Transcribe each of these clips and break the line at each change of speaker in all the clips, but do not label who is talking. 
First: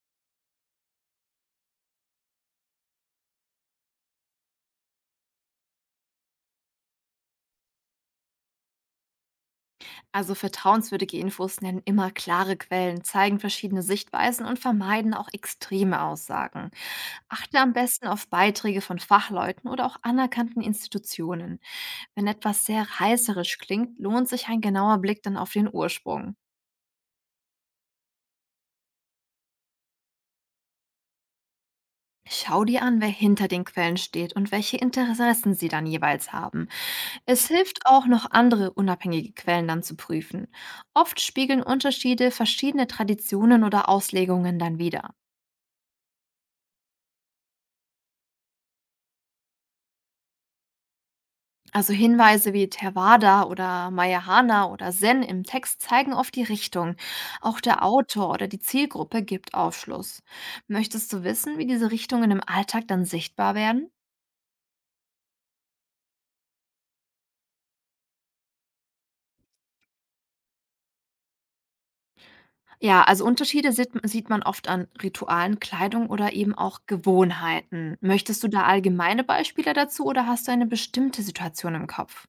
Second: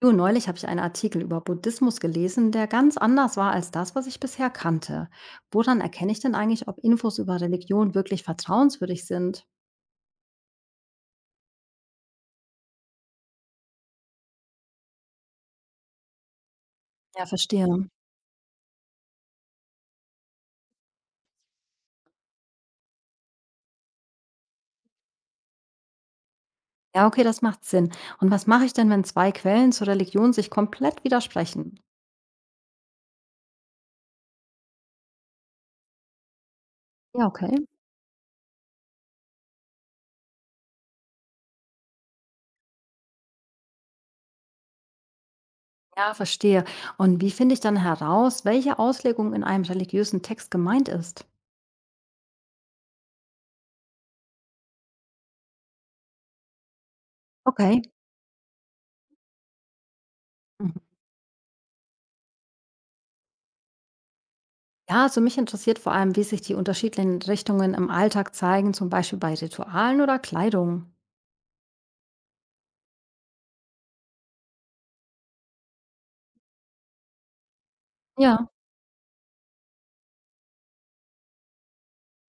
Du, neulich habe ich einen Artikel über Buddhismus gelesen, der ganz anders war als das, was ich bisher kannte. Woran erkenne ich denn eigentlich, ob Infos über Religion wirklich vertrauenswürdig sind?
Also vertrauenswürdige Infos nennen immer klare Quellen, zeigen verschiedene Sichtweisen und vermeiden auch extreme Aussagen.
Ja,
Achte am
verstehe.
besten auf Beiträge von Fachleuten oder auch anerkannten Institutionen. Wenn etwas sehr reißerisch klingt, lohnt sich ein genauer Blick dann auf den Ursprung.
Ja, okay, das macht Sinn. Und was mache ich denn, wenn zwei Quellen zur Religion sich komplett widersprechen?
Schau dir an, wer hinter den Quellen steht und welche Interessen sie dann jeweils haben.
Ja,
Es
okay.
hilft auch noch andere unabhängige Quellen dann zu prüfen. Oft spiegeln Unterschiede verschiedene Traditionen oder Auslegungen dann wider.
Ja, verstehe. Und wie finde ich dann heraus, welche Auslegung in einem religiösen Text gemeint ist?
Also Hinweise wie Theravada oder Mahayana oder Zen im Text zeigen oft die Richtung. Auch der
Okay.
Autor oder die Zielgruppe gibt Aufschluss.
Mhm.
Möchtest du wissen, wie diese Richtungen im Alltag dann sichtbar werden?
Ja, also mich interessiert vor allem, wie sich die unterschiedlichen Richtungen im Alltag zeigen, zum Beispiel bei Ritualen oder Kleidung.
Ja, also Unterschiede sieht man oft an Ritualen, Kleidung oder eben auch Gewohnheiten. Möchtest du
Ja.
da allgemeine Beispiele dazu oder hast du eine bestimmte Situation im Kopf?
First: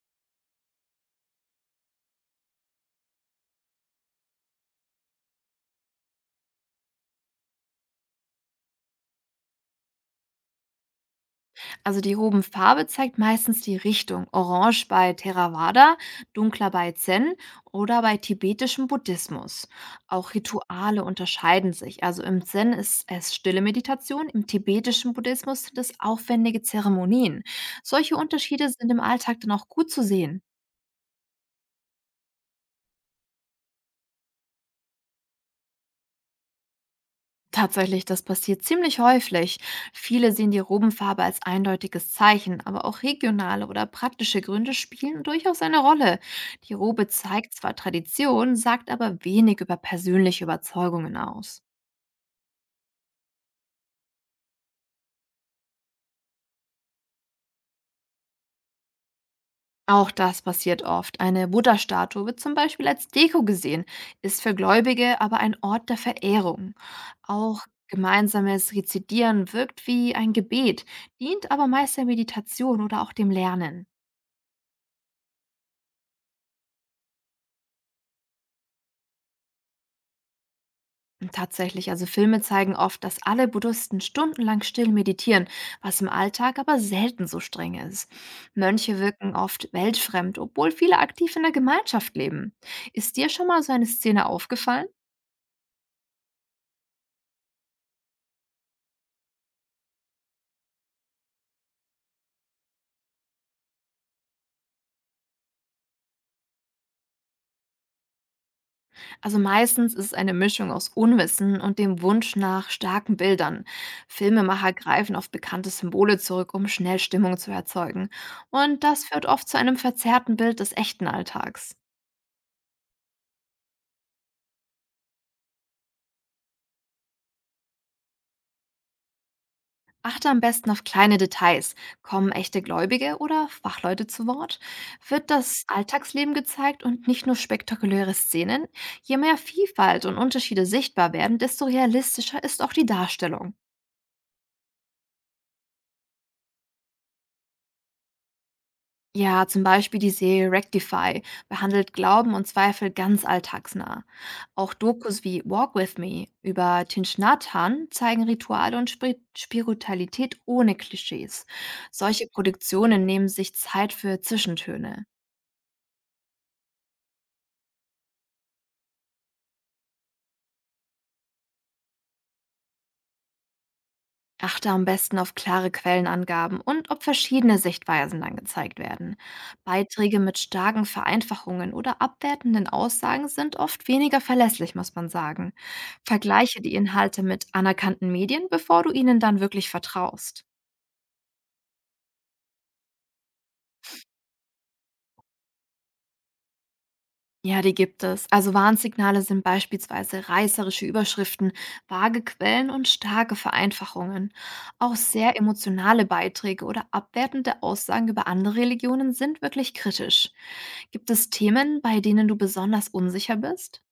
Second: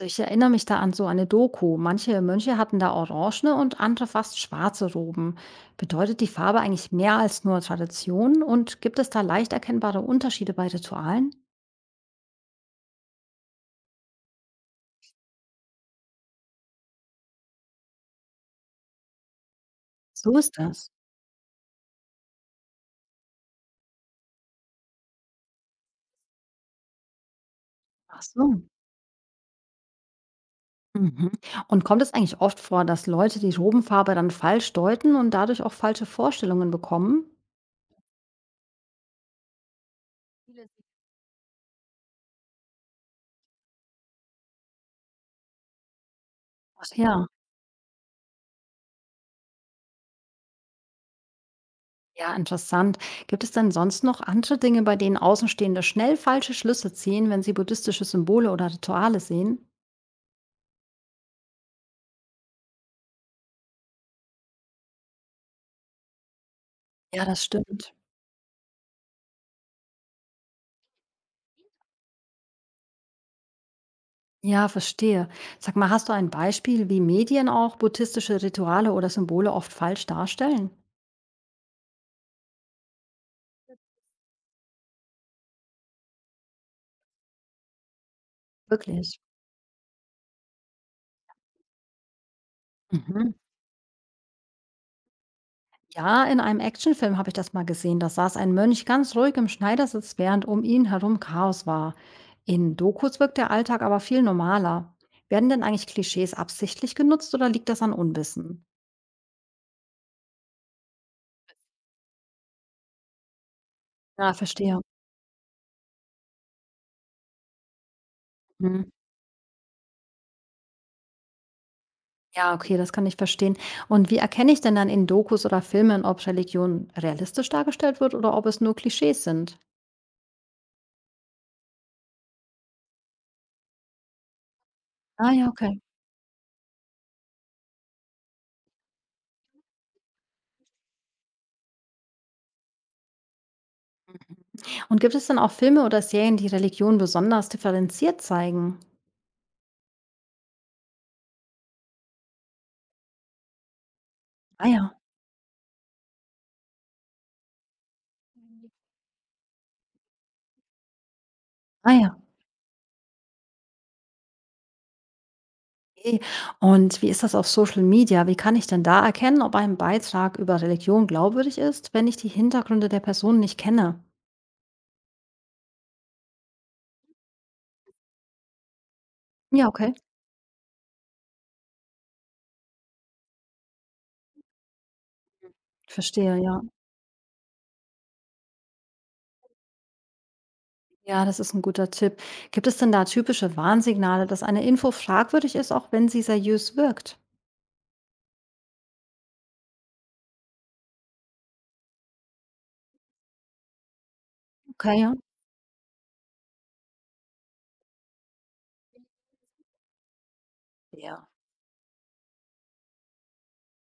Ich erinnere mich da an so eine Doku. Manche Mönche hatten da orangene und andere fast schwarze Roben. Bedeutet die Farbe eigentlich mehr als nur Tradition und gibt es da leicht erkennbare Unterschiede bei Ritualen?
Also die hoben Farbe zeigt meistens die Richtung. Orange bei Theravada, dunkler bei Zen oder bei tibetischem Buddhismus. Auch
So ist das.
Rituale unterscheiden sich. Also im Zen ist es stille Meditation, im tibetischen Buddhismus sind es aufwendige Zeremonien. Solche
Ach so.
Unterschiede sind im Alltag dann auch gut zu sehen.
Mhm. Und kommt es eigentlich oft vor, dass Leute die Robenfarbe dann falsch deuten und dadurch auch falsche Vorstellungen bekommen?
Tatsächlich, das passiert ziemlich häufig. Viele sehen die
Viele-
Robenfarbe als eindeutiges Zeichen, aber auch regionale oder praktische Gründe spielen durchaus eine Rolle. Die
Ach
Robe
ja,
zeigt zwar Tradition, sagt aber wenig über persönliche Überzeugungen aus.
ja, interessant. Gibt es denn sonst noch andere Dinge, bei denen Außenstehende schnell falsche Schlüsse ziehen, wenn sie buddhistische Symbole oder Rituale sehen?
Auch das passiert oft. Eine Buddha-Statue wird zum Beispiel als Deko gesehen, ist für Gläubige aber ein Ort der Verehrung.
Ja, das
Auch
stimmt.
gemeinsames Rezidieren wirkt wie ein Gebet, dient aber meist der Meditation oder auch dem Lernen.
Ja, verstehe. Sag mal, hast du ein Beispiel, wie Medien auch buddhistische Rituale oder Symbole oft falsch darstellen?
Tatsächlich, also Filme zeigen oft, dass alle Buddhisten stundenlang still meditieren, was im Alltag aber selten so streng ist. Mönche
Wirklich?
wirken oft weltfremd, obwohl viele aktiv in der Gemeinschaft leben. Ist dir
Mhm.
schon mal so eine Szene aufgefallen?
Ja, in einem Actionfilm habe ich das mal gesehen. Da saß ein Mönch ganz ruhig im Schneidersitz, während um ihn herum Chaos war. In Dokus wirkt der Alltag aber viel normaler. Werden denn eigentlich Klischees absichtlich genutzt oder liegt das an Unwissen?
Also meistens ist es eine Mischung aus Unwissen und dem Wunsch nach starken Bildern.
Ja,
Filmemacher
verstehe.
greifen auf bekannte Symbole zurück, um schnell Stimmung zu erzeugen. Und
Mhm.
das führt oft zu einem verzerrten Bild des echten Alltags.
Ja, okay, das kann ich verstehen. Und wie erkenne ich denn dann in Dokus oder Filmen, ob Religion realistisch dargestellt wird oder ob es nur Klischees sind?
Achte am besten auf kleine Details. Kommen echte Gläubige oder Fachleute zu Wort? Wird
Ah ja,
das
okay.
Alltagsleben gezeigt und nicht nur spektakuläre Szenen? Je mehr Vielfalt und Unterschiede sichtbar werden, desto realistischer ist auch die Darstellung.
Und gibt es denn auch Filme oder Serien, die Religion besonders differenziert zeigen?
Ja, zum Beispiel die Serie Rectify behandelt Glauben und Zweifel ganz alltagsnah.
Ah
Auch
ja,
Dokus wie Walk With Me über Tinchnathan zeigen Rituale und Spiritualität ohne Klischees.
ah ja.
Solche Produktionen nehmen sich Zeit für Zwischentöne.
Okay. Und wie ist das auf Social Media? Wie kann ich denn da erkennen, ob ein Beitrag über Religion glaubwürdig ist, wenn ich die Hintergründe der Person nicht kenne?
Achte am besten auf klare Quellenangaben und ob verschiedene Sichtweisen dann gezeigt werden.
Ja, okay.
Beiträge mit starken Vereinfachungen oder abwertenden Aussagen sind oft weniger verlässlich, muss man sagen.
Verstehe,
Vergleiche
ja.
die Inhalte mit anerkannten Medien, bevor du ihnen dann wirklich vertraust.
Ja, das ist ein guter Tipp. Gibt es denn da typische Warnsignale, dass eine Info fragwürdig ist, auch wenn sie seriös wirkt?
Ja, die gibt es. Also Warnsignale sind beispielsweise reißerische Überschriften, vage Quellen und starke Vereinfachungen. Auch
Okay, ja.
sehr emotionale Beiträge oder abwertende Aussagen über andere Religionen sind wirklich kritisch. Gibt
Ja.
es Themen, bei denen du besonders unsicher bist?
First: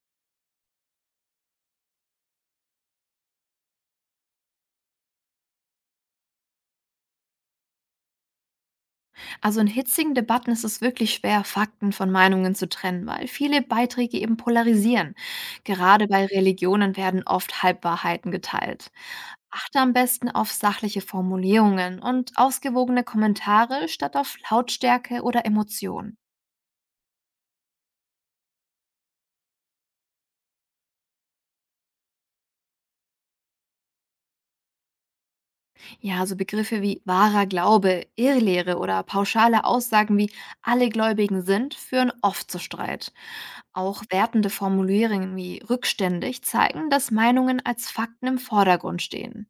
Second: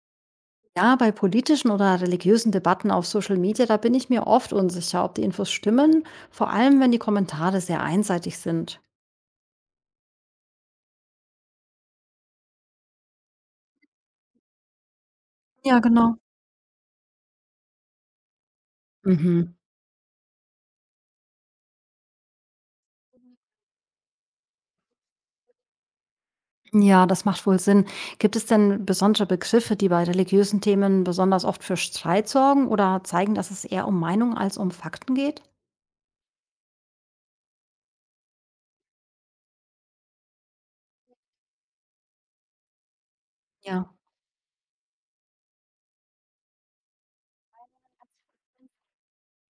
Ja, bei politischen oder religiösen Debatten auf Social Media, da bin ich mir oft unsicher, ob die Infos stimmen, vor allem wenn die Kommentare sehr einseitig sind.
Also in hitzigen Debatten ist es wirklich schwer, Fakten von Meinungen zu trennen, weil viele Beiträge eben polarisieren.
Ja,
Gerade
genau.
bei Religionen werden oft Halbwahrheiten geteilt.
Mhm.
Achte am besten auf sachliche Formulierungen und ausgewogene Kommentare statt auf Lautstärke oder Emotionen.
Ja, das macht wohl Sinn. Gibt es denn besondere Begriffe, die bei religiösen Themen besonders oft für Streit sorgen oder zeigen, dass es eher um Meinung als um Fakten geht?
Ja, so Begriffe wie wahrer Glaube, Irrlehre oder pauschale Aussagen wie alle Gläubigen sind führen oft zu Streit.
Ja.
Auch wertende Formulierungen wie rückständig zeigen, dass Meinungen als Fakten im Vordergrund stehen.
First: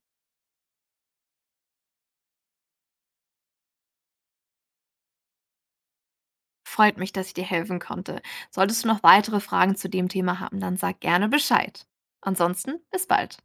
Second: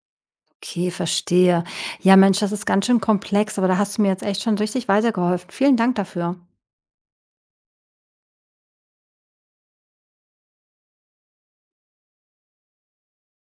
Okay, verstehe. Ja, Mensch, das ist ganz schön komplex, aber da hast du mir jetzt echt schon richtig weitergeholfen. Vielen Dank dafür.
Freut mich, dass ich dir helfen konnte. Solltest du noch weitere Fragen zu dem Thema haben, dann sag gerne Bescheid. Ansonsten bis bald.